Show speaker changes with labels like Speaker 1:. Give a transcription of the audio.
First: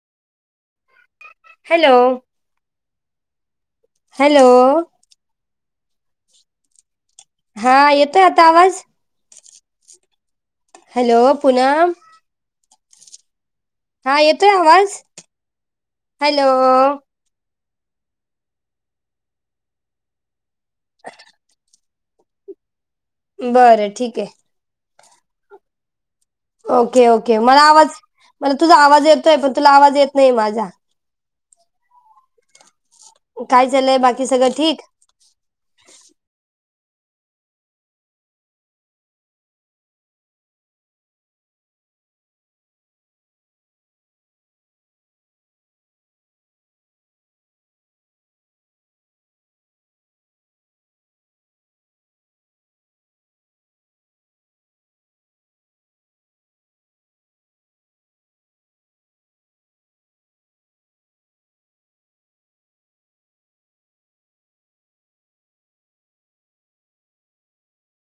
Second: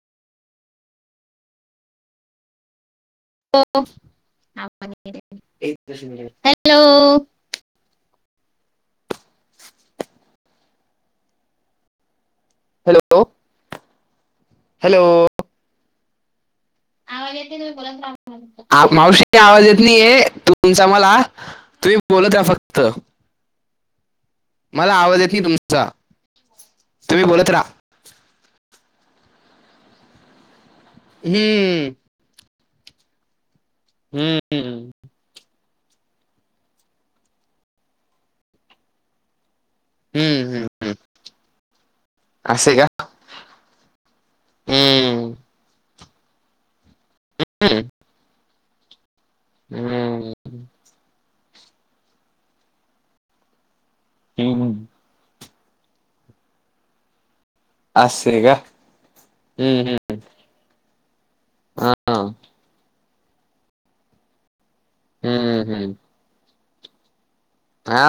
Speaker 1: Hello
Speaker 2: [unintelligible]
Speaker 1: hello
Speaker 2: hello
Speaker 1: हा, येतोय आता आवाज? हॅलो, पुनम
Speaker 2: हॅलो
Speaker 1: हा, येतोय आवाज, हॅलो
Speaker 2: वा येते [unintelligible] मावशी आवाज येत नाही ये तुमचा मला तुम्ही बोलत्या फक्त
Speaker 1: बरं ठीके.
Speaker 2: मला आवाज येत नि [unintelligible] तुमच
Speaker 1: ओके ओके, मला आवाज, मला तुझा आवाज येतोय पण तुला आवाज येत नाही माझा.
Speaker 2: हे
Speaker 1: काय चालय, बाकी सगळं ठीक?
Speaker 2: हम्म हम्म हम्म हम्म असय का? हम्म [unintelligible] हम्म हम् हम अस हे का? हम्म हम्म हा हा हम हम हम